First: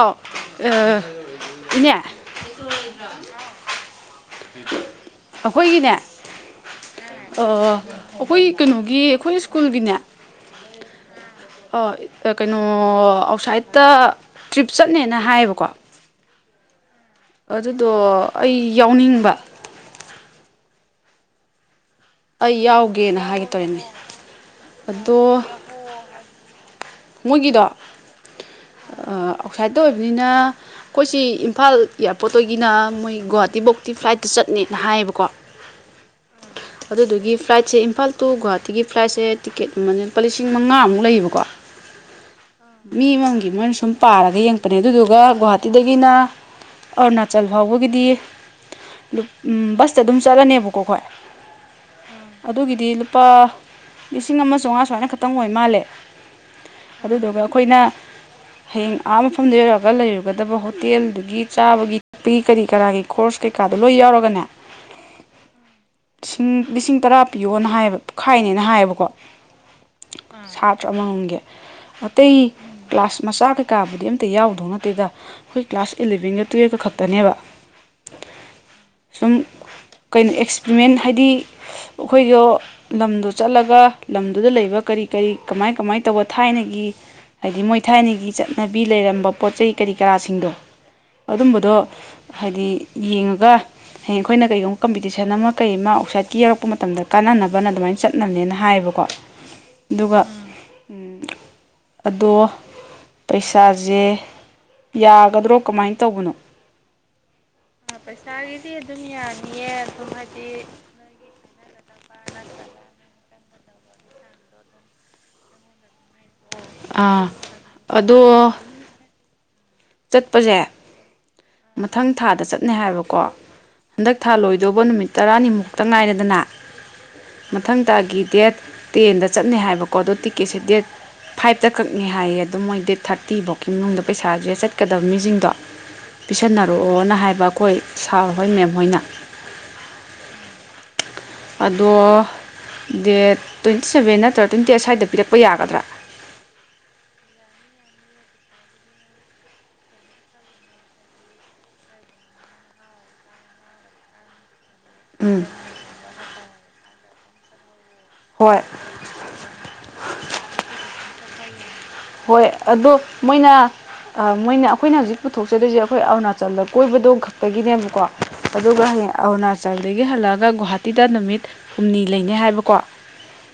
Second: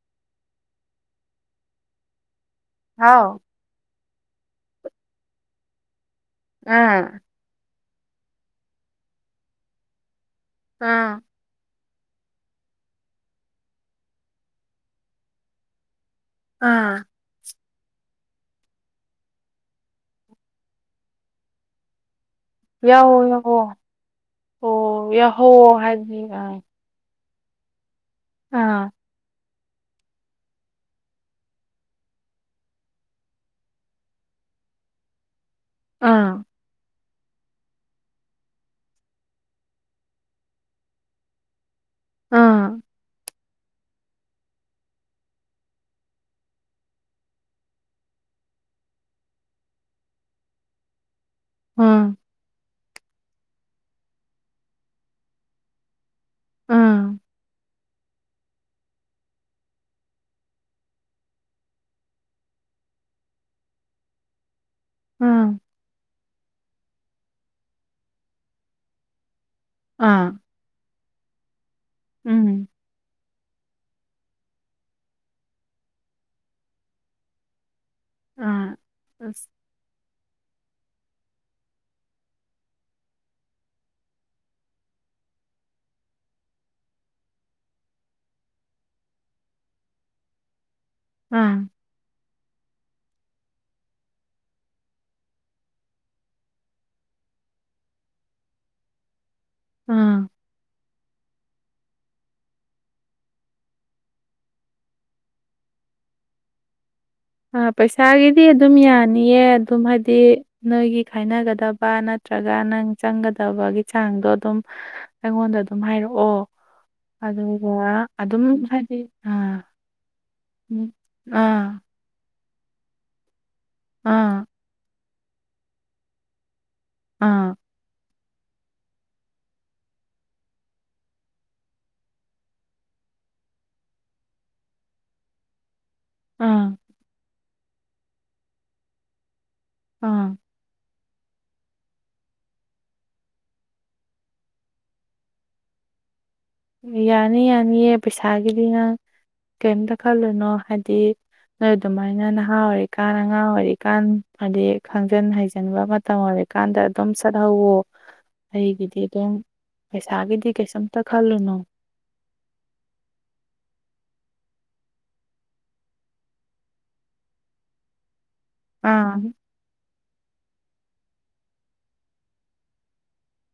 ꯑꯥꯎ ꯑ ꯏꯅꯦ ꯍꯥꯎ ꯑꯩꯈꯣꯏꯒꯤꯅꯦ ꯑꯥ ꯑ ꯑꯩꯈꯣꯏꯒꯤ ꯀꯩꯅꯣꯒꯤ ꯑꯩꯈꯣꯏ ꯁ꯭ꯀꯨꯜꯒꯤꯅꯦ ꯑ ꯑ ꯀꯩꯅꯣ ꯑꯥꯎꯁꯥꯏꯠꯇ ꯇ꯭ꯔꯤꯞ ꯆꯠꯅꯦꯅ ꯍꯥꯏꯌꯦꯕꯀꯣ ꯑꯥ ꯑꯗꯨꯗꯣ ꯑꯩ ꯌꯥꯎꯅꯤꯡꯕ ꯑꯩ ꯌꯥꯋꯣ ꯌꯥꯎꯒꯦꯅ ꯍꯥꯏꯒꯦ ꯌꯥꯋꯣ ꯇꯧꯔꯤꯅꯦ ꯑꯣ ꯑꯗꯣ ꯌꯥꯎꯍꯣꯋꯣ ꯍꯥꯏꯕꯗꯤꯕ ꯃꯣꯏꯒꯤꯗꯣ ꯑ ꯑꯥ ꯑꯥꯎꯁꯥꯏꯠꯇ ꯑꯣꯏꯕꯅꯤꯅ ꯑꯩꯈꯣꯏ ꯁꯤ ꯏꯝꯐꯥꯜ ꯏꯌꯔꯄꯣꯔꯠꯇꯒꯤꯅ ꯃꯣꯏ ꯒꯨꯍꯥꯇꯤꯕꯧꯇꯤ ꯐ꯭ꯂꯥꯏꯠꯇ ꯆꯠꯅꯦꯅ ꯍꯥꯏꯌꯦꯕꯀꯣ ꯑ ꯑꯗꯨꯗꯨꯒꯤ ꯐ꯭ꯂꯥꯏꯠꯁꯦ ꯏꯝꯐꯥꯜ ꯇꯨ ꯒꯨꯍꯥꯇꯤꯒꯤ ꯐ꯭ꯂꯥꯏꯠꯁꯦ ꯇꯤꯀꯦꯠ ꯃꯃꯟꯖꯦ ꯂꯨꯄꯥ ꯂꯤꯁꯤꯡ ꯃꯉꯥꯃꯨꯛ ꯂꯩꯌꯦꯕꯀꯣ ꯑꯥ ꯃꯤ ꯑꯃꯝꯑꯃꯝꯒꯤ ꯃꯣꯏꯅ ꯁꯨꯝ ꯄꯥꯔꯒ ꯌꯦꯡꯉꯛꯄꯅꯦ ꯑꯗꯨꯗꯨꯒ ꯒꯨꯍꯥꯇꯤꯗꯒꯤꯅꯥ ꯑꯔꯨꯅꯥꯆꯜ ꯐꯥꯎꯕꯒꯤꯗꯤ ꯂꯨꯞ ꯎꯝ ꯕꯁꯇ ꯑꯗꯨꯝ ꯆꯠꯂꯅꯦꯕꯀꯣ ꯑꯩꯈꯣꯏ ꯎꯝ ꯑꯗꯨꯒꯤꯗꯤ ꯂꯨꯄꯥ ꯂꯤꯁꯤꯡ ꯑꯃ ꯆꯥꯎꯉꯥ ꯁꯨꯃꯥꯏꯅ ꯈꯛꯇꯪ ꯑꯣꯏ ꯃꯥꯜꯂꯦ ꯑꯥ ꯑꯥ ꯑꯗꯨꯗꯨꯒ ꯑꯩꯈꯣꯏꯅ ꯍꯌꯦꯡ ꯑꯥ ꯃꯐꯝꯗ ꯌꯧꯔꯒ ꯂꯩꯔꯨꯒꯗꯕ ꯍꯣꯇꯦꯜꯗꯨꯒꯤ ꯆꯥꯕꯒꯤ ꯄꯤ ꯀꯔꯤ ꯀꯔꯥꯒꯤ ꯈꯣꯔꯁ ꯀꯩꯀꯥꯗꯣ ꯂꯣꯏ ꯌꯥꯎꯔꯒꯅꯦ ꯂꯤꯁꯤꯡ ꯂꯤꯁꯤꯡ ꯇꯔꯥ ꯄꯤꯌꯣꯅ ꯍꯥꯏꯌꯦꯕ ꯈꯥꯏꯅꯦꯅ ꯍꯥꯏꯌꯦꯕꯀꯣ ꯑꯥ ꯁꯥꯇ꯭ꯔ ꯑꯃꯝꯃꯝꯒꯤ ꯑꯇꯩ ꯎꯝ ꯀ꯭ꯂꯥꯁ ꯃꯆꯥ ꯀꯩꯀꯥꯕꯨꯗꯤ ꯑꯝꯇ ꯌꯥꯎꯗꯧ ꯅꯠꯇꯦꯗ ꯑꯩꯈꯣꯏ ꯀ꯭ꯂꯥꯁ ꯏꯜꯂꯚꯦꯟꯒ ꯇꯨꯋꯦꯐꯀ ꯈꯛꯇꯅꯦꯕ ꯑꯥ ꯁꯨꯝ ꯑꯁ ꯀꯩꯅꯣ ꯑꯦꯛꯁꯄ꯭ꯔꯤꯃꯦꯟ ꯍꯥꯏꯗꯤ ꯑꯩꯈꯣꯏꯗꯣ ꯂꯝꯗꯣ ꯆꯠꯂꯒ ꯂꯝꯗꯨꯗ ꯂꯩꯕ ꯀꯔꯤ ꯀꯔꯤ ꯀꯃꯥꯏ ꯀꯃꯥꯏ ꯇꯧꯕ ꯊꯥꯏꯅꯒꯤ ꯍꯥꯏꯗꯤ ꯃꯣꯏ ꯊꯥꯏꯅꯒꯤ ꯆꯠꯅꯕꯤ ꯂꯩꯔꯝꯕ ꯄꯣꯠ ꯆꯩ ꯀꯔꯤ ꯀꯔꯥꯁꯤꯡꯗꯣ ꯑꯥ ꯑꯗꯨꯝꯕꯗꯣ ꯍꯥꯏꯗꯤ ꯌꯦꯡꯉꯒ ꯍꯌꯦꯡ ꯑꯩꯈꯣꯏꯅ ꯀꯩꯒꯨꯝꯕ ꯀꯝꯄꯤꯇꯤꯁꯟ ꯑꯃ ꯀꯩ ꯑꯃ ꯑꯥꯎꯠꯁꯥꯏꯠꯀꯤ ꯌꯧꯔꯛꯄ ꯃꯇꯝꯗ ꯀꯥꯟꯅꯅꯕꯅ ꯑꯗꯨꯃꯥꯏꯅ ꯆꯠꯅꯕꯅꯦꯅ ꯍꯥꯏꯌꯦꯕꯀꯣ ꯑꯗꯨꯒ ꯑꯥ ꯑꯗꯣ ꯄꯩꯁꯥꯁꯦ ꯌꯥꯒꯗ꯭ꯔꯣ ꯀꯃꯥꯏꯅ ꯇꯧꯕꯅꯣ ꯑ ꯄꯩꯁꯥꯒꯤꯗꯤ ꯑꯗꯨꯝ ꯌꯥꯅꯤꯌꯦ ꯑꯗꯨꯝ ꯍꯥꯏꯗꯤ ꯅꯣꯏꯒꯤ ꯈꯥꯏꯅꯒꯗꯕ ꯅꯠꯇ꯭ꯔꯒ ꯅꯪ ꯆꯪꯒꯗꯕꯒꯤ ꯆꯥꯡꯗꯣ ꯑꯗꯨꯝ ꯑꯩꯉꯣꯟꯗ ꯑꯗꯨꯝ ꯍꯥꯏꯔꯛꯑꯣ ꯑꯥ ꯑꯗꯨꯒ ꯑꯗꯨꯝ ꯑꯗꯣ ꯍꯥꯏꯗꯤ ꯑꯥ ꯆꯠꯄꯁꯦ ꯎꯝ ꯑꯥ ꯃꯊꯪ ꯊꯥꯗ ꯆꯠꯅꯦ ꯍꯥꯏꯕꯀꯣ ꯍꯟꯗꯛ ꯊꯥ ꯑꯥ ꯂꯣꯏꯗ ꯌꯧꯕ ꯅꯨꯃꯤꯠ ꯇꯔꯥꯅꯤꯃꯨꯛꯇ ꯉꯥꯏꯔꯦꯗꯅ ꯑꯥ ꯃꯊꯡ ꯊꯥꯒꯤ ꯗꯦꯠ ꯇꯦꯟꯗ ꯆꯠꯅꯦ ꯍꯥꯏꯕꯀꯣ ꯑꯗꯣ ꯇꯤꯛꯀꯦꯠꯁꯦ ꯗꯦꯠ ꯐꯥꯏꯚꯇ ꯀꯛꯅꯤ ꯍꯥꯏꯌꯦ ꯑꯗꯣ ꯃꯣꯏ ꯗꯦꯠ ꯊꯥꯔꯇꯤꯕꯧꯀꯤ ꯃꯅꯨꯡꯗ ꯄꯩꯁꯥꯖꯦ ꯆꯠ ꯀꯗꯕ ꯃꯤꯖꯤꯡꯗꯣ ꯑꯥ ꯄꯤꯁꯟꯅꯔꯛꯑꯣꯅ ꯍꯥꯏꯕ ꯑꯩꯈꯣꯏ ꯁꯥꯔ ꯍꯣꯏ ꯃꯦꯝ ꯍꯣꯏꯅ ꯑ ꯑꯗꯣ ꯗꯦꯠ ꯇ꯭ꯋꯦꯟꯇꯤ ꯁꯕꯦꯟ ꯅꯠꯇ꯭ꯔ ꯇ꯭ꯋꯦꯟꯇꯤ ꯑꯩꯠ ꯁ꯭ꯋꯥꯏꯗ ꯄꯤꯔꯛꯄ ꯌꯥꯒꯗ꯭ꯔꯥ ꯌꯥꯅꯤ ꯌꯥꯅꯤꯌꯦ ꯄꯩꯁꯥꯒꯤꯗꯤ ꯅꯪ ꯀꯩꯝꯇ ꯈꯜꯂꯨꯅꯣ ꯍꯥꯏꯗꯤ ꯅꯣꯏ ꯑꯗꯨꯃꯥꯏꯅ ꯅꯍꯥ ꯑꯣꯏꯔꯤꯀꯥꯟ ꯑꯉꯥꯡ ꯑꯣꯏꯔꯤꯀꯥꯟ ꯍꯥꯏꯗꯤ ꯈꯪꯖꯤꯟ ꯎꯝ ꯍꯩꯖꯤꯟꯕ ꯃꯇꯝ ꯑꯣꯏꯔꯀꯥꯟꯗ ꯑꯗꯨꯝ ꯆꯠꯍꯧꯋꯣ ꯍꯣꯏ ꯑꯩꯒꯤꯗꯤ ꯑꯗꯨꯝ ꯄꯩꯁꯥꯒꯤꯗꯤ ꯀꯩꯁꯨꯝꯇ ꯈꯜꯂꯨꯅꯨ ꯍꯣꯏ ꯑꯗꯣ ꯃꯣꯏꯅ ꯃꯣꯏꯅ ꯑꯩꯈꯣꯏꯅ ꯍꯧꯖꯤꯛ ꯄꯨꯊꯣꯛꯆꯗꯣꯏꯁꯦ ꯑꯩꯈꯣꯏ ꯑꯔꯨꯅꯥꯆꯜꯗ ꯀꯣꯏꯕꯗꯣ ꯈꯛꯇꯒꯤꯅꯦꯕꯀꯣ ꯑꯗꯨꯒꯥ ꯍꯌꯦꯡ ꯑꯥ ꯑꯥꯔꯨꯅ ꯑꯗꯨꯗꯥꯒꯤ ꯍꯜꯂꯛꯑꯒ ꯒꯨꯍꯥꯇꯤꯗ ꯅꯨꯃꯤꯠ ꯍꯨꯝꯅꯤ ꯂꯩꯅꯤ ꯍꯥꯏꯕꯀꯣ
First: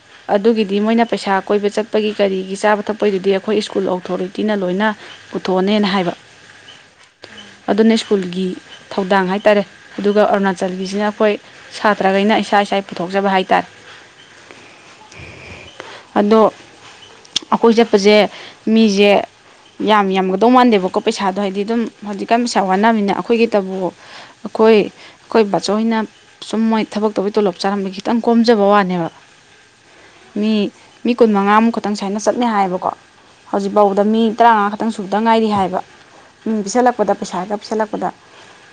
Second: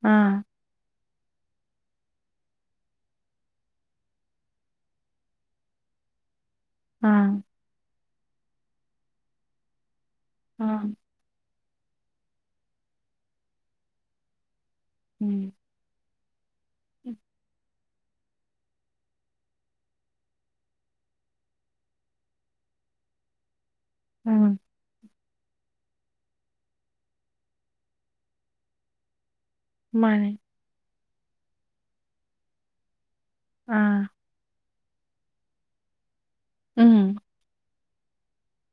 ꯑꯥ ꯑꯗꯨꯒꯤ ꯗꯤ ꯃꯣꯏꯅ ꯄꯩꯁꯥ ꯀꯣꯏꯕ ꯆꯠꯄꯒꯤ ꯀꯔꯤꯒꯤ ꯆꯥꯕ ꯊꯛꯄꯒꯤꯗꯨꯗꯤ ꯑꯩꯈꯣꯏ ꯁ꯭ꯀꯨꯜ ꯑꯣꯊꯣꯔꯤꯇꯤꯅ ꯂꯣꯏꯅ ꯄꯨꯊꯣꯛꯑꯅꯦꯅ ꯍꯥꯏꯕ ꯑꯥ ꯑꯗꯨꯅ ꯁ꯭ꯀꯨꯜꯒꯤ ꯊꯧꯗꯥꯡ ꯍꯥꯏꯇꯥꯔꯦ ꯑꯗꯨꯒ ꯑꯥ ꯑꯔꯨꯅꯥꯆꯜꯒꯤꯖꯤꯅ ꯑꯩꯈꯣꯏ ꯁꯥꯇ꯭ꯔꯥꯒꯩꯅ ꯏꯁꯥ ꯏꯁꯥꯏ ꯄꯨꯊꯣꯛꯆꯕ ꯍꯥꯏꯇꯥꯔꯦ ꯎꯝ ꯑꯗꯣ ꯑꯩꯈꯣꯏ ꯆꯠꯄꯖꯦ ꯃꯤꯖꯦ ꯌꯥꯝ ꯌꯥꯝꯒꯗꯧ ꯃꯥꯟꯗꯦꯕꯀꯣ ꯄꯩꯁꯥꯗꯣ ꯍꯥꯏꯗꯤ ꯑꯗꯨꯝ ꯍꯧꯖꯤꯛꯀꯥꯟ ꯄꯩꯁꯥ ꯋꯥꯅꯕꯅꯤꯅ ꯑꯩꯈꯣꯏꯒꯤꯇꯕꯨ ꯎꯝ ꯑꯩꯈꯣꯏ ꯑꯩꯈꯣꯏ ꯕꯥꯆꯧꯍꯣꯏꯅ ꯁꯨꯝ ꯃꯣꯏ ꯊꯕꯛ ꯇꯧꯕꯩ ꯇꯣꯂꯣꯞ ꯆꯥꯔꯝꯕꯒꯤ ꯈꯤꯇꯪ ꯀꯣꯝꯖꯕ ꯋꯥꯅꯦꯕ ꯃꯥꯅꯦ ꯃꯤ ꯃꯤ ꯀꯨꯟ ꯃꯉꯥꯃꯨꯛ ꯈꯇꯪ ꯁꯥꯏꯅ ꯆꯠꯅꯦ ꯍꯥꯏꯌꯦꯕꯀꯣ ꯍꯧꯖꯤꯛꯐꯥꯎꯕꯗ ꯑꯥ ꯃꯤ ꯇꯔꯥꯃꯉꯥ ꯈꯛꯇꯪ ꯁꯨꯕꯗ ꯉꯥꯏꯔꯤ ꯍꯥꯏꯕ ꯃꯤꯡ ꯄꯤꯁꯜꯂꯛꯄꯗ ꯎꯝ ꯄꯩꯁꯥꯒ ꯄꯤꯁꯜꯂꯛꯄꯗ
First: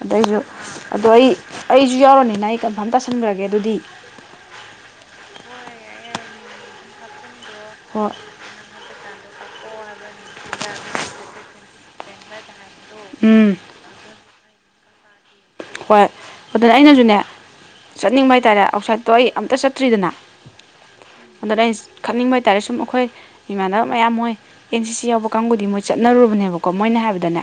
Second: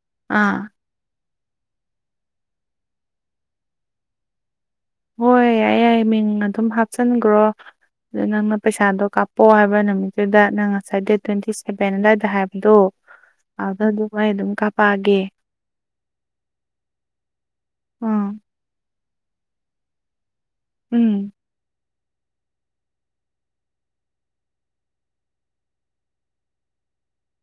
ꯑꯗꯥ ꯑꯩꯖꯨ ꯑꯥ ꯑꯗꯣ ꯑꯩ ꯑꯩꯖꯨ ꯌꯥꯎꯔꯅꯤꯅ ꯑꯩ ꯀꯟꯐꯥꯝ ꯇꯥꯁꯟꯒꯔꯥꯒꯦ ꯑꯗꯨꯗꯤ ꯍꯣꯏ ꯌꯥꯏꯌꯦ ꯌꯥꯏꯌꯦ ꯃꯤꯡ ꯑꯗꯨꯝ ꯍꯥꯞꯆꯤꯟꯒꯔꯣ ꯍꯣꯏ ꯑꯗꯨ ꯅꯪꯅ ꯄꯩꯁꯥꯗꯣ ꯀꯥꯞꯄꯛꯑꯣ ꯍꯥꯏꯕ ꯅꯨꯃꯤꯠꯇꯨꯗ ꯅꯪ ꯉꯁꯥꯏ ꯗꯦꯠ ꯇ꯭ꯋꯦꯟꯇꯤ ꯁꯚꯦꯟ ꯑꯗꯨꯋꯥꯏꯗ ꯍꯥꯏꯕ ꯑꯗꯣ ꯎꯝ ꯑꯗꯨꯗ ꯑꯗꯨꯝ ꯑꯩ ꯑꯗꯨꯝ ꯀꯥꯄꯛꯑꯒꯦ ꯍꯣꯏ ꯑꯗꯨꯅ ꯑꯩꯅꯖꯨꯅꯦ ꯑꯥ ꯆꯠꯅꯤꯡꯕ ꯍꯥꯏꯇꯥꯔꯦ ꯑꯥꯎꯠꯁꯥꯏꯠꯇꯣ ꯑꯩ ꯑꯝꯇ ꯆꯠꯇ꯭ꯔꯤꯗꯅ ꯎꯝ ꯑꯗꯨꯅ ꯑꯩꯅ ꯈꯪꯅꯤꯡꯕ ꯍꯥꯏꯇꯥꯥꯔꯦ ꯁꯨꯝ ꯑꯩꯈꯣꯏ ꯏꯃꯥꯟꯅꯕ ꯃꯌꯥꯝ ꯃꯣꯏ ꯑꯦꯟ ꯁꯤ ꯁꯤ ꯌꯥꯎꯕ ꯀꯥꯡꯒꯨꯗꯤ ꯃꯣꯏ ꯆꯠꯅꯔꯨꯕꯅꯦꯕꯀꯣ ꯃꯣꯏꯅ ꯍꯥꯏꯕꯗꯅꯦ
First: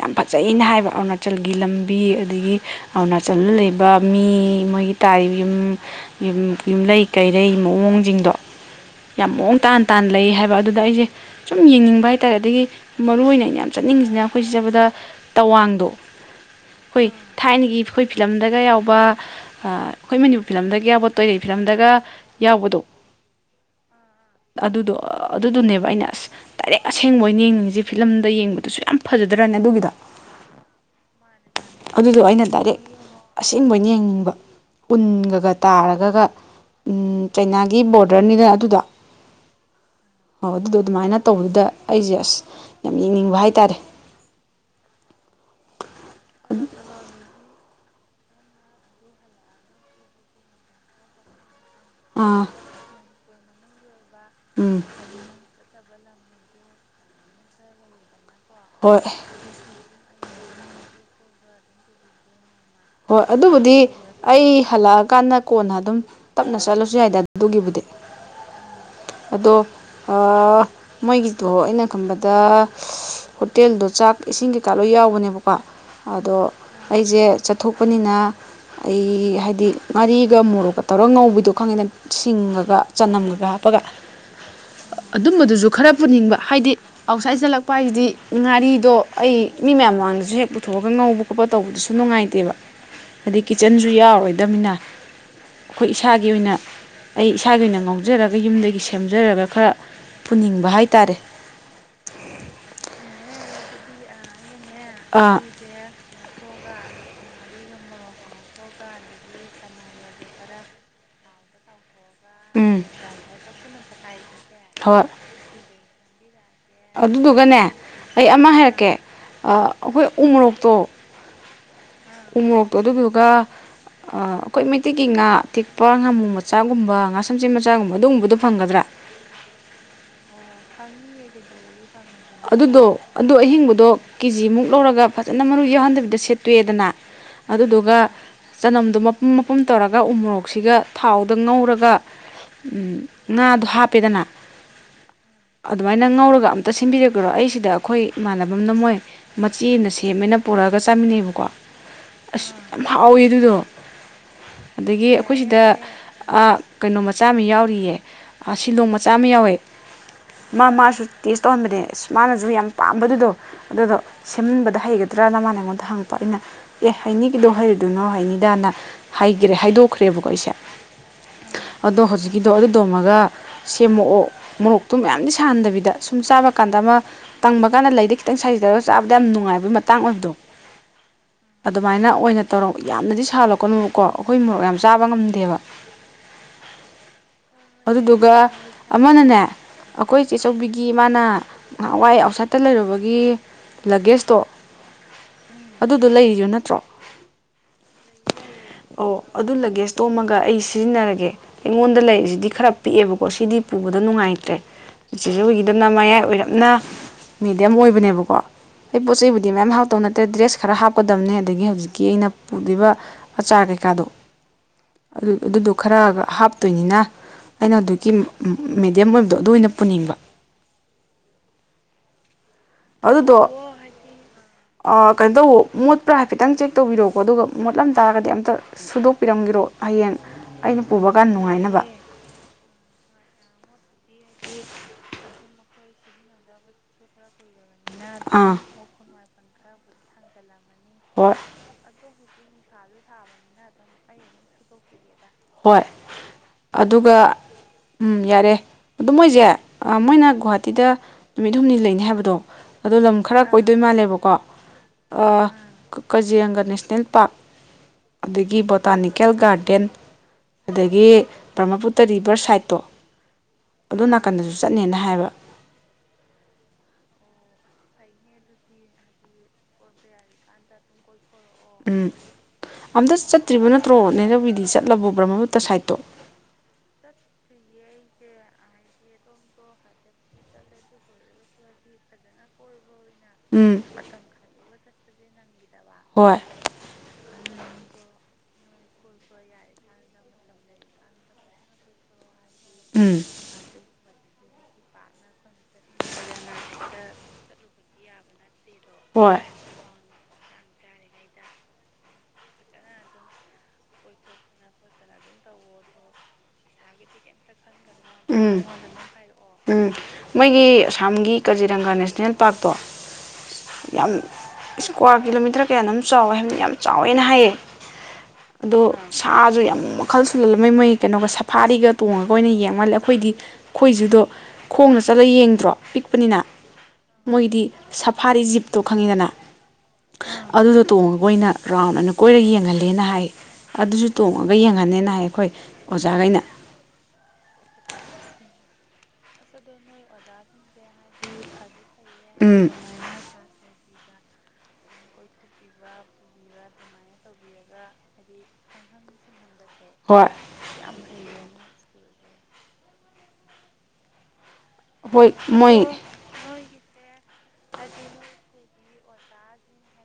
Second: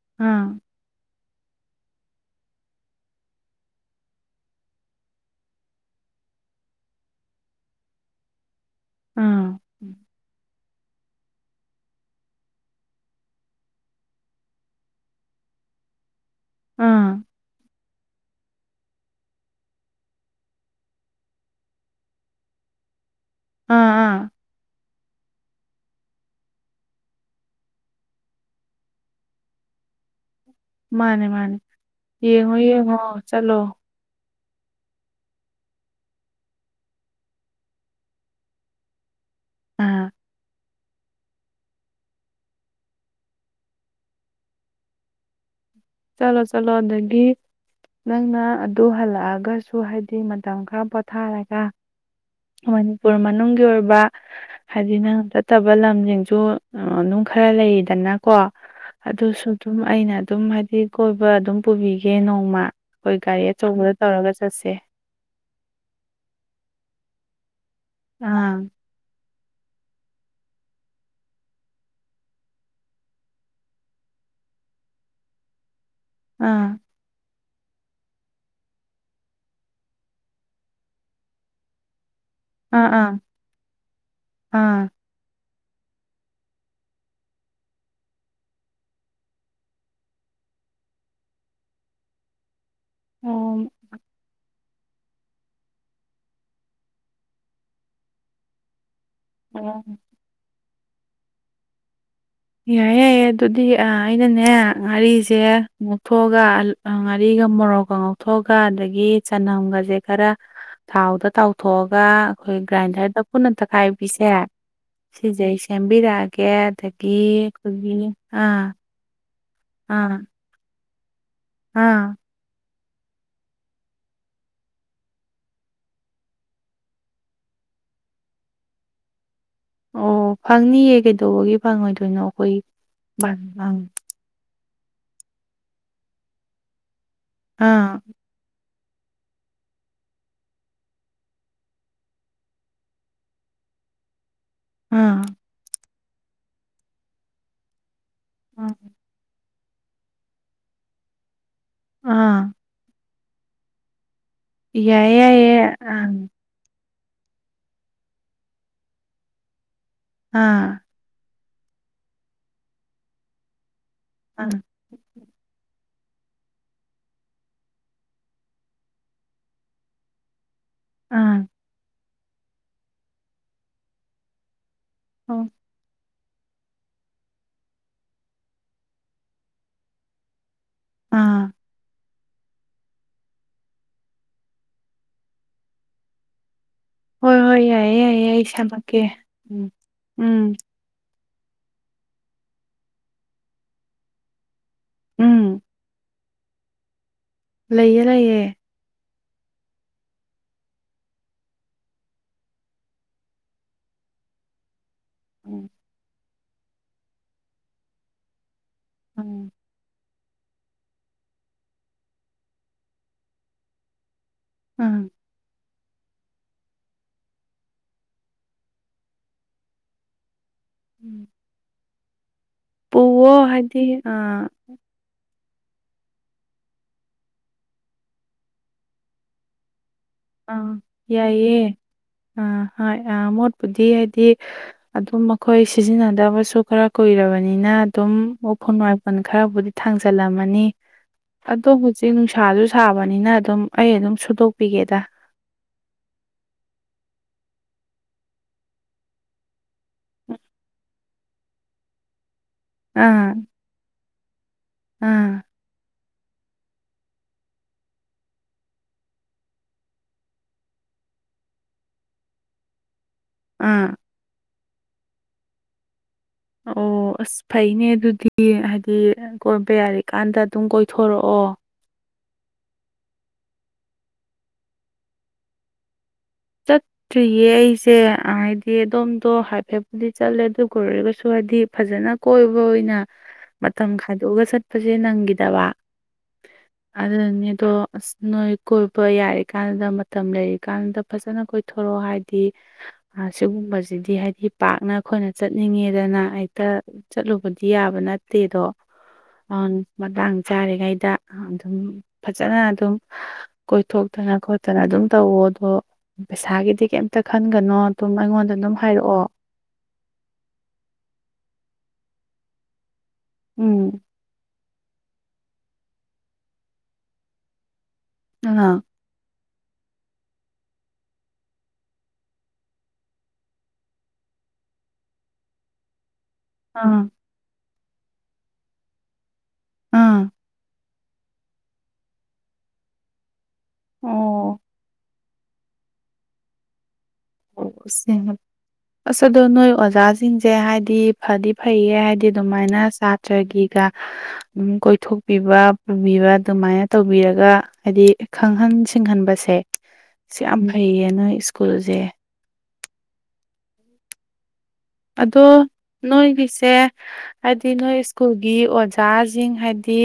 ꯌꯥꯝ ꯑꯥ ꯐꯖꯩꯅ ꯍꯥꯏꯕ ꯑꯔꯨꯅꯥꯆꯜꯒꯤ ꯂꯝ ꯄꯤ ꯑꯗꯒꯤ ꯑꯔꯨꯅꯥꯆꯜꯗ ꯂꯩꯕ ꯃꯤ ꯃꯣꯏꯒꯤ ꯇꯥꯔꯤꯕ ꯌꯨꯝ ꯌꯨꯝꯂꯩ ꯀꯩꯔꯩ ꯃꯑꯣꯡꯖꯤꯡꯗꯣ ꯌꯥꯝ ꯑꯥ ꯃꯑꯣꯡ ꯇꯥꯥꯟ ꯇꯥꯅ ꯂꯩ ꯍꯥꯏꯕ ꯑꯗꯨꯗ ꯑꯩꯖꯦ ꯁꯨꯝ ꯌꯦꯡꯅꯤꯡꯕ ꯍꯥꯏꯇꯥꯔꯦ ꯑꯗꯒꯤ ꯃꯔꯨ ꯑꯣꯏꯅ ꯑꯩꯅ ꯌꯥꯝ ꯆꯠꯅꯤꯡꯉꯤꯖꯤꯅ ꯑꯩꯈꯣꯏ ꯁꯤ ꯆꯠꯄꯗ ꯇꯋꯥꯡꯗꯣ ꯑꯩꯈꯣꯏ ꯑꯥ ꯊꯥꯏꯅꯒꯤ ꯑꯩꯈꯣꯏ ꯐꯤꯂꯝꯗꯒ ꯌꯥꯎꯕ ꯑꯥ ꯑꯩꯈꯣꯏ ꯃꯅꯤꯄꯨꯔ ꯐꯤꯂꯝꯗꯒ ꯌꯥꯎꯕ ꯇꯣꯏꯔꯩ ꯐꯤꯂꯝꯗꯒ ꯌꯥꯎꯕꯗꯣ ꯑꯥ ꯑꯥ ꯑꯗꯨꯗꯣ ꯑꯗꯨꯗꯨꯅꯦꯕ ꯑꯩꯅ ꯑꯁ ꯗꯥꯏꯔꯦꯛ ꯑꯁꯦꯡꯕ ꯑꯣꯏꯅ ꯌꯦꯡꯅꯤꯡꯉꯤꯖꯦ ꯐꯤꯂꯝꯗ ꯌꯦꯡꯕꯗꯨꯁꯨ ꯌꯥꯝ ꯐꯖꯗ꯭ꯔꯥꯅꯦ ꯑꯗꯨꯒꯤꯗꯣ ꯃꯥꯅꯦ ꯃꯥꯅꯦ ꯑꯗꯨꯗꯣ ꯑꯩꯅ ꯌꯦꯡꯉꯣ ꯗꯥꯏꯔꯦꯛ ꯌꯦꯡꯉꯣ ꯆꯠꯂꯣ ꯑꯁꯦꯡꯕ ꯑꯣꯏꯅ ꯌꯦꯡꯅꯤꯡꯕ ꯎꯟꯒꯒ ꯇꯥꯔꯒꯒ ꯎꯝ ꯆꯩꯅꯥꯒꯤ ꯕꯣꫪꯗꫪꯅꯤꯗꯅ ꯑꯗꯨꯗꯣ [unintelligible] ꯑꯣ ꯑꯗꯨꯗꯣ ꯑꯗꯨꯃꯥꯏꯅ ꯇꯧꯕꯗꯨꯗ ꯑꯩꯁꯦ ꯑꯁ ꯌꯥꯝ ꯌꯦꯡꯅꯤꯡꯕ ꯍꯥꯏꯇꯥꯔꯦ ꯆꯂꯣ ꯆꯂꯣ ꯑꯗꯒꯤ ꯅꯪꯅ ꯑꯗꯨ ꯍꯜꯂꯛꯑꯒꯁꯨ ꯍꯥꯏꯗꯤ ꯃꯇꯝ ꯈꯔ ꯄꯣꯊꯥꯔꯒ ꯑꯥ ꯃꯅꯤꯄꯨꯔ ꯃꯅꯨꯡꯒꯤ ꯑꯣꯏꯕ ꯎꯝ ꯍꯥꯏꯗꯤꯅ ꯆꯠꯇꯕ ꯂꯝꯁꯤꯡꯁꯨ ꯑꯗꯨꯝ ꯈꯔ ꯂꯩꯗꯅꯀꯣ ꯍꯣꯏ ꯑꯗꯨꯁꯨ ꯑꯗꯨꯝ ꯑꯩꯅ ꯑꯗꯨꯝ ꯍꯥꯏꯗꯤ ꯀꯣꯏꯕ ꯑꯗꯨꯝ ꯄꯨꯕꯤꯒꯦ ꯅꯣꯡꯃ ꯑꯩꯈꯣꯏ ꯍꯣꯏ ꯒꯥꯔꯤ ꯑꯗꯨꯕꯨꯗꯤ ꯑꯆꯧꯕꯗ ꯇꯧꯔꯒ ꯑꯩ ꯆꯠꯁꯦ ꯍꯜꯂꯛꯑꯀꯥꯟꯗ ꯀꯣꯟꯅ ꯑꯗꯨꯝ ꯇꯞꯅ ꯆꯠꯂꯁꯨ ꯌꯥꯏꯗꯦ ꯑꯗꯨꯒꯤꯕꯨꯗꯤ ꯑꯥ ꯑꯗꯣ ꯑꯥ ꯃꯣꯏꯒꯤꯗꯣ ꯑꯩꯅ ꯈꯟꯕꯗ ꯍꯣꯇꯦꯜꯗꯣ ꯆꯥꯛ ꯏꯁꯤꯡ ꯀꯩꯀꯥ ꯂꯣꯏ ꯌꯥꯎꯕꯅꯦꯕꯀꯣ ꯑꯗꯣ ꯑꯥ ꯑꯩꯖꯦ ꯆꯠꯊꯣꯛꯄꯅꯤꯅ ꯑꯩ ꯍꯥꯏꯗꯤ ꯉꯥꯔꯤꯒ ꯃꯣꯔꯣꯛꯀꯥ ꯇꯧꯔ ꯉꯧꯕꯗꯣ ꯈꯪꯉꯦꯗ ꯁꯤꯡꯒꯒ ꯑꯥ ꯑꯥ ꯆꯅꯝꯒꯒ ꯍꯥꯞꯄꯒ ꯑꯥ ꯑꯗꯨꯝꯕꯗꯨꯖꯨ ꯈꯔ ꯄꯨꯅꯤꯡꯕ ꯍꯥꯏꯗꯤ ꯑꯥꯎꯠꯁꯥꯏꯠ ꯆꯠꯂꯛꯄ ꯍꯥꯏꯖꯤꯗꯤ ꯉꯥꯔꯤꯗꯣ ꯑꯩ ꯃꯤ ꯃꯌꯥꯝ ꯃꯃꯥꯡꯗꯁꯨ ꯍꯦꯛ ꯄꯨꯊꯣꯛꯑꯒ ꯉꯧꯕ ꯈꯣꯠꯄ ꯇꯧꯕꯗꯨꯁꯨ ꯅꯨꯡꯉꯥꯏ ꯇꯦꯕ ꯍꯥꯏꯗꯤ ꯑꯣ ꯀꯤꯠꯆꯟꯖꯨ ꯌꯥꯎꯔꯣꯏꯗꯃꯤꯅ ꯑꯩꯈꯣꯏ ꯏꯁꯥꯒꯤ ꯑꯣꯏꯅ ꯑꯩ ꯏꯁꯥꯒꯤ ꯑꯣꯏꯅ ꯉꯥꯎꯖꯔꯒ ꯌꯨꯝꯗꯒꯤ ꯁꯦꯝꯖꯔꯒ ꯈꯔ ꯑꯣ ꯄꯨꯅꯤꯡꯕ ꯍꯥꯏꯇꯥꯔꯦ ꯌꯥꯏꯌꯦ ꯌꯥꯏꯌꯦ ꯑꯗꯨꯗꯤ ꯑꯩꯅꯅꯦ ꯉꯥꯔꯤꯁꯦ ꯑꯥ ꯉꯧꯊꯣꯛꯑꯒ ꯉꯥꯔꯤꯒ ꯃꯣꯔꯣꯛꯀ ꯉꯧꯊꯣꯛꯑꯒ ꯑꯗꯒꯤ ꯆꯅꯝꯒꯁꯦ ꯈꯔ ꯊꯥꯎꯗ ꯇꯥꯎꯊꯣꯛꯑꯒ ꯑꯩꯈꯣꯏ ꯎꯝ ꯒ꯭ꯔꯥꯏꯟꯗꫪꯗ ꯄꯨꯟꯅ ꯇꯛꯈꯥꯏꯕꯤꯁꯦ ꯍꯣꯏ ꯁꯤꯁꯦ ꯑꯩ ꯁꯦꯝꯕꯤꯔꯛꯑꯒꯦ ꯑꯗ ꯑꯗꯨꯗꯨꯒꯅꯦ ꯑꯩ ꯑꯃ ꯍꯥꯏꯔꯛꯀꯦ ꯑꯩꯈꯣꯏ ꯎ ꯃꯣꯔꯣꯛꯇꯣ ꯑ ꯎꯃꯣꯛꯇꯣ ꯑꯗꯨꯗꯨꯒ ꯑꯩꯈꯣꯏ ꯃꯩꯇꯩꯀꯤ ꯉꯥ ꯑꯇꯦꯛꯄ ꯉꯥꯃꯨ ꯃꯆꯥꯒꯨꯝꯕ ꯉꯥ ꯁꯝꯆꯦꯠ ꯃꯆꯥꯒꯨꯝꯕ ꯑꯗꯨꯒꯨꯝꯕꯗꯣ ꯐꯪꯒꯗ꯭ꯔ ꯑꯣ ꯐꯪꯅꯤꯌꯦ ꯀꯩꯗꯧꯕꯒꯤ ꯐꯪꯉꯣꯏꯗꯣꯏꯅꯣ ꯑꯩꯈꯣꯏ ꯑꯗꯨꯗꯣ ꯑꯗꯨ ꯕꯟ ꯑꯪ ꯑꯍꯤꯡꯕꯗꯣ ꯀꯦꯖꯤꯃꯨꯛ ꯂꯧꯔꯒ ꯐꯖꯅ ꯃꯔꯨ ꯌꯥꯎꯍꯟꯗꯕꯤꯗ ꯁꯦꯠꯇꯣꯛꯑꯦꯗꯅ ꯑꯗꯨꯗꯨꯒ ꯑꯥ ꯆꯅꯝꯗꯣ ꯃꯄꯨꯝ ꯃꯄꯨꯝ ꯇꯧꯔꯒ ꯎꯃꯣꯔꯣꯛꯁꯤꯒ ꯊꯥꯎꯗ ꯉꯧꯔꯒ ꯎꯝ ꯉꯥꯗꯣ ꯍꯥꯞꯄꯦꯗꯅ ꯑꯝ ꯑꯗꯨꯃꯥꯏꯅ ꯉꯧꯔꯒ ꯑꯝꯇ ꯁꯤꯟꯕꯤꯔꯛꯀꯦꯔꯣ ꯑꯩꯁꯤꯗ ꯑꯩꯈꯣꯏ ꯑꯥ ꯏꯃꯥꯟꯅꯕꯅ ꯃꯣꯏ ꯃꯆꯦꯃꯅ ꯁꯦꯝꯃꯦꯅ ꯄꯨꯔꯛꯑꯒ ꯆꯥꯃꯤꯟꯅꯩꯕꯀꯣ ꯑꯁ ꯑꯥ ꯌꯥꯝ ꯍꯥꯎꯋꯦ ꯑꯗꯨꯗꯣ ꯑꯗꯒꯤ ꯌꯥꯏꯌꯦ ꯑꯩꯈꯣꯏ ꯌꯥꯏꯌꯦ ꯁꯤꯗ ꯑꯥ ꯀꯩꯅꯣ ꯃꯆꯥ ꯑꯃ ꯌꯥꯎꯔꯤꯌꯦ ꯑ ꯁꯤꯂꯣꯡ ꯃꯆꯥ ꯑꯃ ꯌꯥꯎꯋꯦ ꯃꯥ ꯑꯥ ꯃꯥꯁꯨ ꯇꯦꯁ ꯇꯧꯍꯟꯕꯅꯦ ꯑꯁ ꯃꯥꯅꯁꯨ ꯌꯥꯝ ꯄꯥꯝꯕꯗꯨꯗꯣ ꯑꯗꯨꯗꯣ ꯑꯥ ꯁꯦꯝꯃꯟꯕꯗ ꯍꯩꯒꯗ ꯇ꯭ꯔꯥꯅ ꯃꯥꯅ ꯑꯩꯉꯣꯟꯗ ꯍꯪꯉꯛꯄ ꯑꯩꯅ ꯑꯦ ꯍꯩꯅꯤꯒꯤꯗꯣ ꯍꯩꯔꯨꯗꯣꯏꯅꯣ ꯍꯩꯅꯤꯗꯅ ꯍꯥꯏꯈꯔꯦ ꯍꯥꯏꯗꯣꯛꯈ꯭ꯔꯦꯕꯀꯣ ꯑꯩꯁꯦ ꯎꯝ ꯑꯗꯣ ꯍꯧꯖꯤꯛꯀꯤꯗꯣ ꯑꯗꯨꯗꫭꯃꯒ ꯁꯦꯝꯃꯛꯑꯣ ꯃꯣꯔꯣꯛꯇꯣ ꯃꯌꯥꯝꯗꯤ ꯑꯣ ꯁꯥꯍꯟꯗꯕꯤꯗ ꯁꯨꯝ ꯆꯥꯛꯀ ꯀꯥꯟꯗ ꯑꯃ ꯇꯪꯕ ꯀꯥꯟꯗ ꯂꯩꯗ ꯈꯤꯇꯪ ꯁꯥꯔꯤ ꯇꯧꯔꯒ ꯆꯥꯕꯗ ꯌꯥꯝ ꯅꯨꯡꯉꯥꯏꯕꯒꯤ ꯃꯇꯥꯡ ꯑꯣꯏꯕꯗꯣ ꯑꯥ [inaudible] ꯑꯗꯨꯃꯥꯏꯅ ꯑꯣꯏꯅ ꯇꯧꯔꯒ ꯌꯥꯝꯅꯗꯤ ꯁꯥꯠꯂꯛꯀꯅꯨꯕꯀꯣ ꯑꯩꯈꯣꯏ ꯃꯣꯔꯣꯛ ꯌꯥꯝ ꯆꯥꯕ ꯉꯝꯗꯦꯕ ꯍꯣꯏ ꯍꯣꯏ ꯌꯥꯏꯌꯦ ꯌꯥꯏꯌꯦ ꯑꯗꯨꯗꯨꯒ ꯑꯩ ꯁꯥꯃꯛꯀꯦ ꯑꯃꯅꯅꯦ ꯎꯝ ꯑꯩꯈꯣꯏ ꯎꯝ ꯆꯦꯆꯧꯕꯤꯒꯤ ꯒꯤ ꯃꯥꯅ ꯅꯍꯋꯥꯏ ꯑꯥꯎꯠꯁꯥꯏꯠꯇ ꯂꯩꯔꯨꯕꯒꯤ ꯂꯒꯦꯖꯇꯣ ꯎꯝ ꯑꯗꯨꯗꯣ ꯂꯩꯔꯤꯒ ꯅꯠꯇ꯭ꯔꯣ ꯂꯩꯌꯦ ꯂꯩꯌꯦ ꯑꯣ ꯑꯗꯨ ꯂꯒꯦꯖ ꯇꯣꯝꯃꯒ ꯑꯩ ꯁꯤꯖꯤꯟꯅꯔꯒꯦ ꯑꯩꯉꯣꯟꯗ ꯂꯩꯔꯤꯁꯤꯗꯤ ꯈꯔ ꯄꯤꯛꯑꯦꯕꯀꯣ ꯁꯤꯗꯤ ꯄꯨꯕꯗ ꯅꯨꯡꯉꯥꯏꯇ꯭ꯔꯦ ꯎꯝ ꯆꯤꯁꯨꯒꯤꯗꯅ ꯃꯌꯥꯏ ꯑꯣꯏꯔꯞꯅ ꯃꯦꯗꯤꯌꯝ ꯑꯣꯏꯕꯅꯦꯕꯀꯣ ꯑꯩ ꯄꯣꯠ ꯎꯝ ꯆꯩꯕꯨꯗꯤ ꯃꯌꯥꯝ ꯍꯥꯎꯇꯧꯅꯠ ꯑꯇꯩ ꯗ꯭ꯔꯦꯁ ꯈꯔ ꯍꯥꯞꯀꯗꯝꯅꯦ ꯑꯗꯒꯤ ꯍꯧꯖꯤꯛꯀꯤ ꯑꯩꯅ ꯄꯨꯔꯤꯕ ꯑꯆꯥꯔ ꯀꯩꯀꯥꯗꯣ ꯎꯝ ꯑꯗꯨꯗꯣ ꯈꯔꯒ ꯍꯥꯞꯇꯣꯏꯅꯤꯅ ꯑꯩꯅ ꯑꯗꯨꯒꯤ ꯃꯦꯗꯤꯌꯝ ꯑꯣꯏꯕꯗꯣ ꯑꯗꯨ ꯑꯣꯏꯅ ꯄꯨꯅꯤꯡꯕ ꯎꯝ ꯄꯣ ꯍꯥꯏꯗꯤ ꯑ ꯑ ꯀꯩꯅꯣ ꯇꯧꯕꯋꫭ ꯃꯣꯠꯄ꯭ꯔ ꯍꯥꯏꯐꯦꯠꯇꯪ ꯆꯦꯛ ꯇꯧꯕꯤꯔꯛꯎꯀꯣ ꯑꯗꯨꯒ ꯃꯣꯠꯂꯝ ꯇꯥꯔꯒꯗꯤ ꯑꯝꯇ ꯁꯨꯗꯣꯛꯄꯤꯔꯝꯒꯔꯣ ꯍꯌꯦꯡ ꯑꯩꯅ ꯄꯨꯕ ꯀꯥꯟ ꯅꯨꯡꯉꯥꯏꯅꯕ ꯑ ꯍꫭꯏ ꯑ ꯃꯣꯠꯄꯨꯗꯤ ꯍꯥꯏꯗꯤ ꯑꯗꯨꯝ ꯃꯈꯣꯏ ꯁꯤꯖꯤꯟꯅꯗꯕꯁꯨ ꯈꯔ ꯀꯨꯏꯔꯕꯅꯤꯅ ꯑꯗꯨꯝ ꯑꯥ ꯎꯐꯨ ꯋꯥꯄꯜ ꯈꯔꯕꯨꯗꯤ ꯊꯥꯡꯖꯜꯂꯝꯃꯅꯤ ꯑꯣ ꯑꯗꯣꯕꯨꯁꯨ ꯍꯧꯖꯤꯛ ꯅꯨꯡꯁꯥꯁꯨ ꯁꯥꯕꯅꯤꯅ ꯑꯗꯨꯝ ꯑꯩ ꯑꯗꯨꯝ ꯁꯨꯗꯣꯛꯄꯤꯒꯦꯗ ꯍꯣꯏ ꯑꯗꯨꯒ ꯎꯝ ꯌꯥꯔꯦ ꯑꯗꯣ ꯃꯣꯏꯁꯦ ꯃꯣꯏꯅ ꯒꯨꯍꯥꯇꯤꯗ ꯅꯨꯃꯤꯠ ꯍꯨꯝꯅꯤ ꯂꯩꯅꯤ ꯍꯥꯏꯕꯗꯣ ꯑꯗꯣ ꯂꯝ ꯑꯥ ꯈꯔ ꯀꯣꯏꯗꯣꯏ ꯃꯥꯜꯂꯦꯕꯀꯣ ꯑꯥ ꯀꯖꯤꯌꯥꯪꯒ ꯅꯦꯁꯅꯦꯜ ꯄꯥꯔꯛ ꯑꯗꯒꯤ ꯕꯣꯇꯥꯅꯤꯀꯦꯜ ꯒꯥꯔꯗꯦꯟ ꯑꯗꯒꯤ ꯕ꯭ꯔꯃꯄꯨꯇ ꯔꯤꯕꯔ ꯁꯥꯏꯠꯇꯣ ꯎꯝ ꯑꯗꯨꯝ ꯅꯥꯀꯟꯗꯁꯨ ꯆꯠꯅꯦꯅ ꯍꯥꯏꯕ ꯑꯣ ꯑꯁ ꯐꯩꯅꯦ ꯑꯗꯨꯗꯤ ꯍꯥꯏꯗꯤ ꯀꯣꯏꯕ ꯌꯥꯔꯤ ꯀꯥꯟꯗ ꯑꯗꯨꯝ ꯀꯣꯏꯊꯣꯔꯛꯑꯣ ꯎꯝ ꯑꯝꯇ ꯆꯠꯇ꯭ꯔꯤꯕ ꯅꯠꯇ꯭ꯔꯣ ꯅꯦꯔꯕꯤꯗꯤ ꯆꯠꯂꯕꯣ ꯕꯔꯃꯨꯕꯨꯨꯇ ꯁꯥꯏꯠꯇꯣ ꯆꯠ ꯇ꯭ꯔꯤꯌꯦ ꯑꯩꯁꯦ ꯍꯥꯏꯗꯤ ꯑꯗꯣꯝꯗꯣ ꯍꯥꯏꯐꯦꯠꯞꯄꯨꯗꯤ ꯆꯠꯂꯦ ꯑꯗꯨ ꯀꯣꯏꯔꯒꯁꯨ ꯍꯥꯏꯗꯤ ꯐꯖꯅ ꯀꯣꯏꯕ ꯑꯣꯏꯅ ꯎꯝ ꯃꯇꯝ ꯈꯥꯏꯗꯣꯛꯑꯒ ꯆꯠꯄꯁꯦ ꯅꯪꯈꯤꯗꯕ ꯍꯣꯏ ꯑꯗꯨꯗꯅꯦ ꯑꯗꯣ ꯑꯁ ꯅꯣꯏ ꯀꯣꯏꯕ ꯌꯥꯔꯤꯀꯥꯟꯗꯨꯗ ꯃꯇꯝ ꯂꯩꯔꯤꯀꯥꯟꯗ ꯐꯖꯅ ꯀꯣꯏꯊꯣꯔꯛꯑꯣ ꯍꯥꯏꯗꯤ ꯎꯝ ꯁꯤꯒꯨꯝꯕꯁꯤꯗꯤ ꯍꯥꯏꯗꯤ ꯄꯥꯛꯅ ꯑꯩꯈꯣꯏꯅ ꯆꯠꯅꯤꯡꯉꯦꯗꯅ ꯍꯦꯛꯇ ꯆꯠꯂꯨꯕꯗꯤ ꯌꯥꯕ ꯅꯠꯇꯦꯗꯣ ꯍꯣꯏ ꯎꯝ ꯃꯇꯥꯡ ꯆꯥꯔꯤꯉꯩꯗ ꯑꯗꯨꯝ ꯐꯖꯅ ꯑꯗꯨꯝ ꯀꯣꯏꯊꯣꯛꯇꯅ ꯈꯣꯠꯇꯅ ꯑꯗꯨꯝ ꯇꯧꯔꯣ ꯑꯗꯣ ꯄꯩꯁꯥꯒꯤꯗꯤ ꯀꯩꯝꯇ ꯈꯟꯒꯅꯣ ꯑꯗꯨꯝ ꯑꯩꯉꯣꯟꯗ ꯎꯝ ꯑꯗꯨꯝ ꯍꯥꯏꯔꯛꯑꯣ ꯎꯝ ꯃꯣꯏꯒꯤ ꯑꯁꯥꯝꯒꯤ ꯀꯖꯤꯔꯪꯒꯥ ꯅꯦꯁꯅꯦꯜ ꯄꯥꯔꯛꯇꯣ ꯎꯝ ꯌꯥꯝ ꯏꯁꯀ꯭ꯋꯥꯔ ꯀꯤꯂꯣꯃꯤꯇꯔ ꯀꯌꯥꯅꯣꯝ ꯆꯥꯎꯋꯦ ꯍꯥꯏꯕꯅꯤ ꯌꯥꯝ ꯆꯥꯎꯋꯦꯅ ꯍꯥꯏꯌꯦ ꯑꯗꯣ ꯑꯥ ꯁꯥꯁꯨ ꯌꯥꯝ ꯃꯈꯜ ꯁꯨꯅ ꯂꯩꯗꯅꯀꯣ ꯁꯐꯥꯔꯤꯒ ꯇꯣꯡꯉꯒ ꯑꯣꯏꯅ ꯌꯦꯡꯉ ꯉꯥꯏꯜꯂꯦ ꯑꯩꯈꯣꯏꯗꯤ ꯈꯣꯏꯖꯨꯗꯣ ꯈꯣꯡꯅ ꯆꯠꯂꯒ ꯌꯦꯡꯗ꯭ꯔꯣ ꯄꯤꯛꯄꯅꯤꯅ ꯑꯥ ꯃꯣꯏꯗꯤ ꯁꯐꯥꯔꯤ ꯖꯤꯞꯇꯣ ꯈꯪꯉꯤꯗꯅ ꯑꯥ ꯑꯗꯨ ꯇꯣꯡꯉꯒ ꯑꯣꯏꯅ ꯔꯥꯎꯟ ꯑꯣꯏꯅ ꯀꯣꯏꯔ ꯌꯦꯡꯍꯜꯂꯦꯅ ꯍꯥꯏ ꯑꯗꯨꯁꯨ ꯇꯣꯡꯉꯒ ꯑꯣ ꯌꯦꯡꯍꯟꯅꯦꯅ ꯍꯥꯏ ꯑꯩꯈꯣꯏ ꯑꯣꯖꯥꯒꯩꯅ ꯑꯣꯡ ꯑꯁ ꯑꯗꯣ ꯅꯣꯏ ꯑꯣꯖꯥꯁꯤꯡꯁꯦ ꯍꯥꯏꯗꯤ ꯐꯗꯤ ꯐꯩꯌꯦ ꯍꯥꯏꯗꯤ ꯎꯝ ꯑꯗꯨꯃꯥꯏꯅ ꯁꯥꯥꯇ꯭ꯔꯒꯤꯒ ꯑꯗꯨꯝ ꯀꯣꯏꯊꯣꯛꯄꯤꯕ ꯄꯨꯕꯤꯕ ꯑꯗꯨꯃꯥꯏꯅ ꯇꯧꯕꯤꯔꯒ ꯍꯥꯏꯗꯤ ꯈꯪꯍꯟ ꯁꯤꯡꯍꯟꯕꯁꯦ ꯍꯣꯏ ꯁꯤ ꯌꯥꯝ ꯐꯩꯌꯦ ꯅꯣꯏ ꯁ꯭ꯀꯨꯜꯁꯦ ꯍꯣꯏ ꯑꯗꯣ ꯃꯣꯏ ꯅꯣꯏꯒꯤꯁꯦ ꯍꯥꯏꯗꯤ ꯅꯣꯏ ꯁ꯭ꯀꯨꯜꯒꯤ ꯑꯣꯖꯥꯁꯤꯡ ꯍꯥꯏꯗꯤ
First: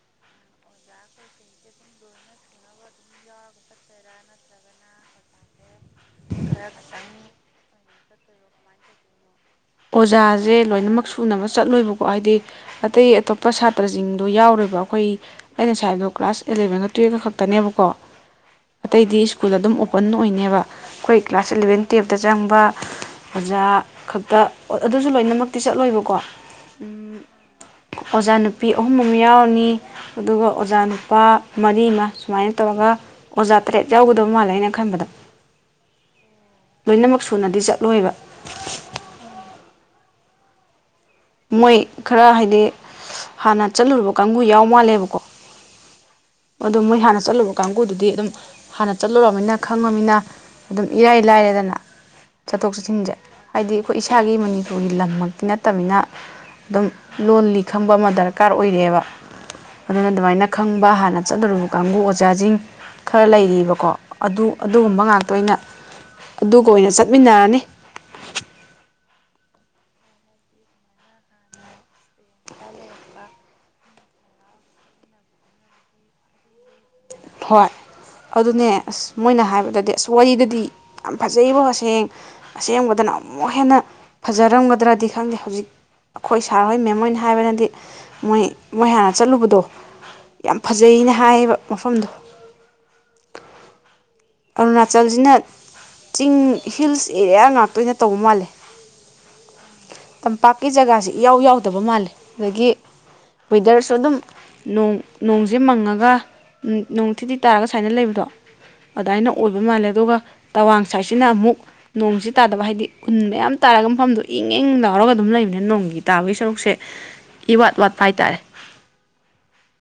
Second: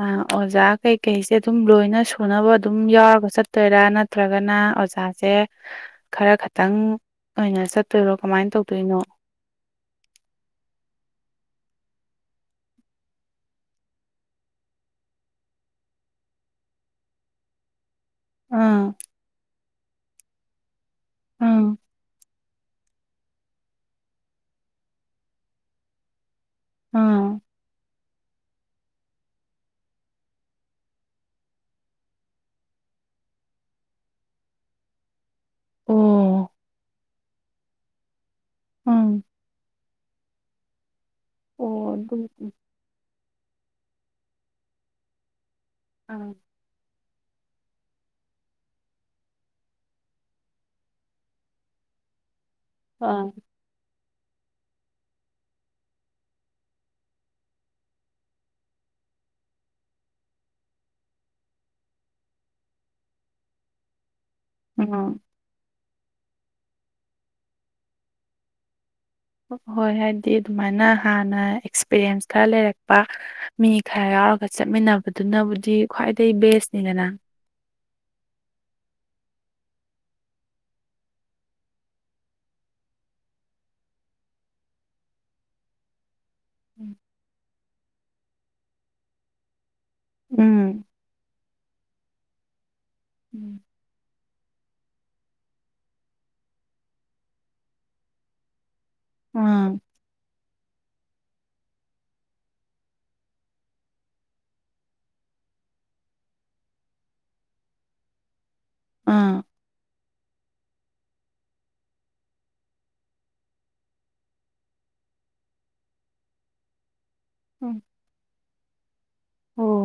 ꯑ ꯑꯣꯖꯥ ꯀꯩꯀꯩꯁꯦ ꯑꯗꯨꯝ ꯂꯣꯏꯅ ꯁꯨꯅꯕ ꯑꯗꯨꯝ ꯌꯥꯎꯔꯒ ꯆꯠꯇꯣꯏꯔꯥ ꯅꯠꯇ꯭ꯔꯒꯅ ꯑꯣꯖꯥꯁꯦ ꯎꯝ ꯈꯔ ꯈꯇꯪ ꯑꯣꯏꯅ ꯆꯠꯇꯣꯏꯔꯣ ꯀꯃꯥꯏꯅ ꯇꯧꯗꯣꯏꯅꯣ ꯑꯣꯖꯥꯁꯦ ꯂꯣꯏꯅꯃꯛ ꯁꯨꯅꯕ ꯆꯠꯂꯣꯏꯕꯀꯣ ꯍꯥꯏꯗꯤ ꯑꯇꯩ ꯑꯇꯣꯞꯄ ꯁꯥꯇ꯭ꯔꯁꯤꯡꯗꯣ ꯌꯥꯎꯔꯤꯕ ꯑꯩꯈꯣꯏ ꯑꯩ ꯉꯁꯥꯏ ꯍꯥꯏꯕꯗꯣ ꯀ꯭ꯂꯥꯁ ꯑꯦꯂꯚꯦꯟꯒ ꯇꯨꯋꯦꯜꯞꯀ ꯈꯛꯇꯅꯦꯕꯀꯣ ꯑꯥ ꯑꯇꯩꯗꯤ ꯁ꯭ꯀꯨꯜ ꯑꯗꯨꯝ ꯑꯣꯄꯟ ꯑꯣꯏꯅꯅꯦꯕ ꯑꯩꯈꯣꯏ ꯀ꯭ꯂꯥꯁ ꯑꯥ ꯑꯦꯂꯚꯦꯟ ꯇꯨꯌꯦꯜꯞꯇ ꯆꯪꯕ ꯑꯣꯖꯥ ꯈꯛꯇ ꯑꯗꯨꯁꯨ ꯂꯣꯏꯅꯃꯛꯇꯤ ꯆꯠꯂꯣꯏꯕꯀꯣ ꯑꯥ ꯑꯣꯖꯥ ꯅꯨꯨꯄꯤ ꯑꯍꯨꯝ ꯑꯃꯝ ꯌꯥꯎꯔꯅꯤ ꯑꯗꯨꯒ ꯑꯣꯖꯥ ꯅꯨꯄꯥ ꯃꯔꯤ ꯑꯃ ꯁꯨꯃꯥꯏꯅ ꯇꯧꯔꯒ ꯑꯣꯖꯥ ꯇꯔꯦꯠ ꯌꯥꯎꯒꯗꯕ ꯃꯥꯜꯂꯦ ꯑꯩꯅ ꯈꯟꯕꯗ ꯎꯝ ꯂꯣꯏꯅꯃꯛ ꯁꯨꯅꯗꯤ ꯆꯠꯂꯣꯏꯕ ꯎꯝ ꯃꯣꯏ ꯑꯣ ꯈꯔ ꯑꯗꯨꯝ ꯍꯥꯏꯗꯤ ꯍꯥꯟꯅ ꯆꯠꯂꯨꯔꯕ ꯀꯥꯡꯕꯨ ꯌꯥꯎ ꯃꯥꯜꯂꯦꯕꯀꯣ ꯑꯝ ꯑ ꯃꯣꯏ ꯍꯥꯟꯅ ꯆꯠꯂꯨꯕ ꯀꯥꯡꯕꯨꯗꯨꯗꯤ ꯑꯗꯨꯝ ꯍꯥꯟꯅ ꯆꯠꯂꯨꯅꯤꯅ ꯈꯪꯉꯃꯤꯅ ꯑꯗꯨꯝ ꯏꯔꯥꯏ ꯂꯥꯏꯔꯦꯗꯅ ꯆꯠꯊꯣꯛ ꯆꯠꯁꯤꯟꯁꯦ ꯑꯥ ꯍꯥꯏꯗꯤ ꯑꯩꯈꯣꯏ ꯏꯁꯥꯒꯤ ꯃꯅꯤꯄꯨꯔꯒꯤ ꯂꯝꯃꯛꯇꯤ ꯅꯠꯇꯅꯤꯅ ꯑꯗꯨꯝ ꯂꯣꯜꯂꯤ ꯈꯪꯕ ꯑꯃ ꯗꯔꯀꯥꯔ ꯑꯣꯏꯔꯛꯑꯦꯕ ꯑꯗꯨꯅ ꯑꯗꯨꯃꯥꯏꯅ ꯈꯪꯕ ꯍꯥꯟꯅ ꯆꯠꯇꯔꯕ ꯀꯥꯡꯕꯨ ꯑꯣꯖꯥꯁꯤꯡ ꯈꯔ ꯂꯩꯔꯤꯕꯀꯣ ꯑꯗꯨ ꯑꯗꯨꯒꯨꯝꯕ ꯎꯝ ꯉꯥꯛꯇ ꯑꯣꯏꯅ ꯑꯗꯨꯒ ꯑꯣꯏꯅ ꯆꯠꯃꯤꯟꯅꯔꯅꯤ ꯍꯣꯏ ꯍꯥꯏꯗꯤ ꯑꯗꯨꯃꯥꯏꯅ ꯍꯥꯟꯅ ꯑꯦꯛꯁꯄꯤꯔꯤꯟꯁ ꯈꯔ ꯂꯩꯔꯛꯄ ꯃꯤ ꯈꯔ ꯌꯥꯎꯔꯒ ꯆꯠꯃꯤꯟꯅꯕꯗꯨꯅꯕꯨꯗꯤ ꯈ꯭ꯋꯥꯏꯗꯩ ꯕꯦꯁꯅꯤꯗ ꯅꯪ ꯍꯣꯏ ꯑꯗꯨꯅꯦ ꯑꯁ ꯃꯣꯏꯅ ꯍꯥꯏꯕꯗꯗꯤ ꯑꯁ ꯋꯥꯔꯤꯗꯗꯤ ꯌꯥꯝ ꯐꯖꯩꯕ ꯍꯁꯦꯡ ꯑꯁꯦꯡꯕꯗꯅ ꯑꯃꯨꯛ ꯍꯦꯟꯅ ꯐꯖꯔꯝꯒꯗ꯭ꯔꯗꯤ ꯈꯪꯗꯦ ꯍꯧꯖꯤꯛ ꯑꯩꯈꯣꯏ ꯁꯥꯔ ꯍꯣꯏ ꯃꯦꯝ ꯍꯣꯏꯅ ꯍꯥꯏꯕꯅꯗꯤ ꯃꯣꯏ ꯃꯣꯏ ꯍꯥꯟꯅ ꯆꯠꯂꯨꯕꯗꯣ ꯌꯥꯝ ꯎꯝ ꯐꯖꯩꯅ ꯍꯥꯏꯌꯦꯕ ꯃꯐꯝꯗꯣ [inaudible] ꯑꯔꯨꯅꯥꯆꯜꯁꯤꯅ ꯆꯤꯡ ꯍꯤꯜꯁ ꯑꯦꯔꯤꯌꯥ ꯉꯥꯛꯇꯣꯏ ꯑꯣꯏꯅ ꯇꯧꯕ ꯃꯥꯜꯂꯦ ꯎꯝ ꯑꯥ ꯇꯝꯄꯥꯛꯀꯤ ꯖꯒꯥꯁꯤ ꯏꯌꯥꯎ ꯌꯥꯎꯗꯕ ꯃꯥꯜꯂꯦ ꯑꯗꯒꯤ ꯋꯤꯗꯔꯁꯨ ꯑꯗꯨꯝ ꯅꯣꯡ ꯅꯣꯡꯁꯦ ꯃꯪꯉꯒ ꯅꯣꯡ ꯊꯤꯗꯤ ꯇꯥꯔꯒ ꯁꯨꯃꯥꯏꯅ ꯂꯩꯕꯗꯣ ꯑꯗꯨꯃꯥꯏꯅ ꯑꯥ ꯑꯣꯏꯕ ꯃꯥꯜꯂꯦ ꯑꯗꯨꯒ ꯇꯋꯥꯡ ꯁꯥꯏꯠꯁꯤꯅ ꯑꯃꯨꯛ ꯅꯣꯡꯁꯤꯦ ꯇꯥꯗꯕ ꯍꯥꯏꯗꯤ ꯎꯟ ꯃꯌꯥꯝ ꯇꯥꯔꯒ ꯃꯐꯝꯗꯣ ꯏꯪ ꯏꯪ ꯂꯥꯎꯔꯒ ꯑꯗꯨꯝ ꯂꯩꯕꯅꯤꯅ ꯅꯣꯡꯒꯤ ꯇꯥꯕꯒꯤ ꯁꯔꯨꯛꯁꯦ ꯏꯋꯥꯠ ꯎꯝ ꯋꯥꯠꯄ ꯍꯥꯏꯇꯥꯔꯦ ꯑꯣ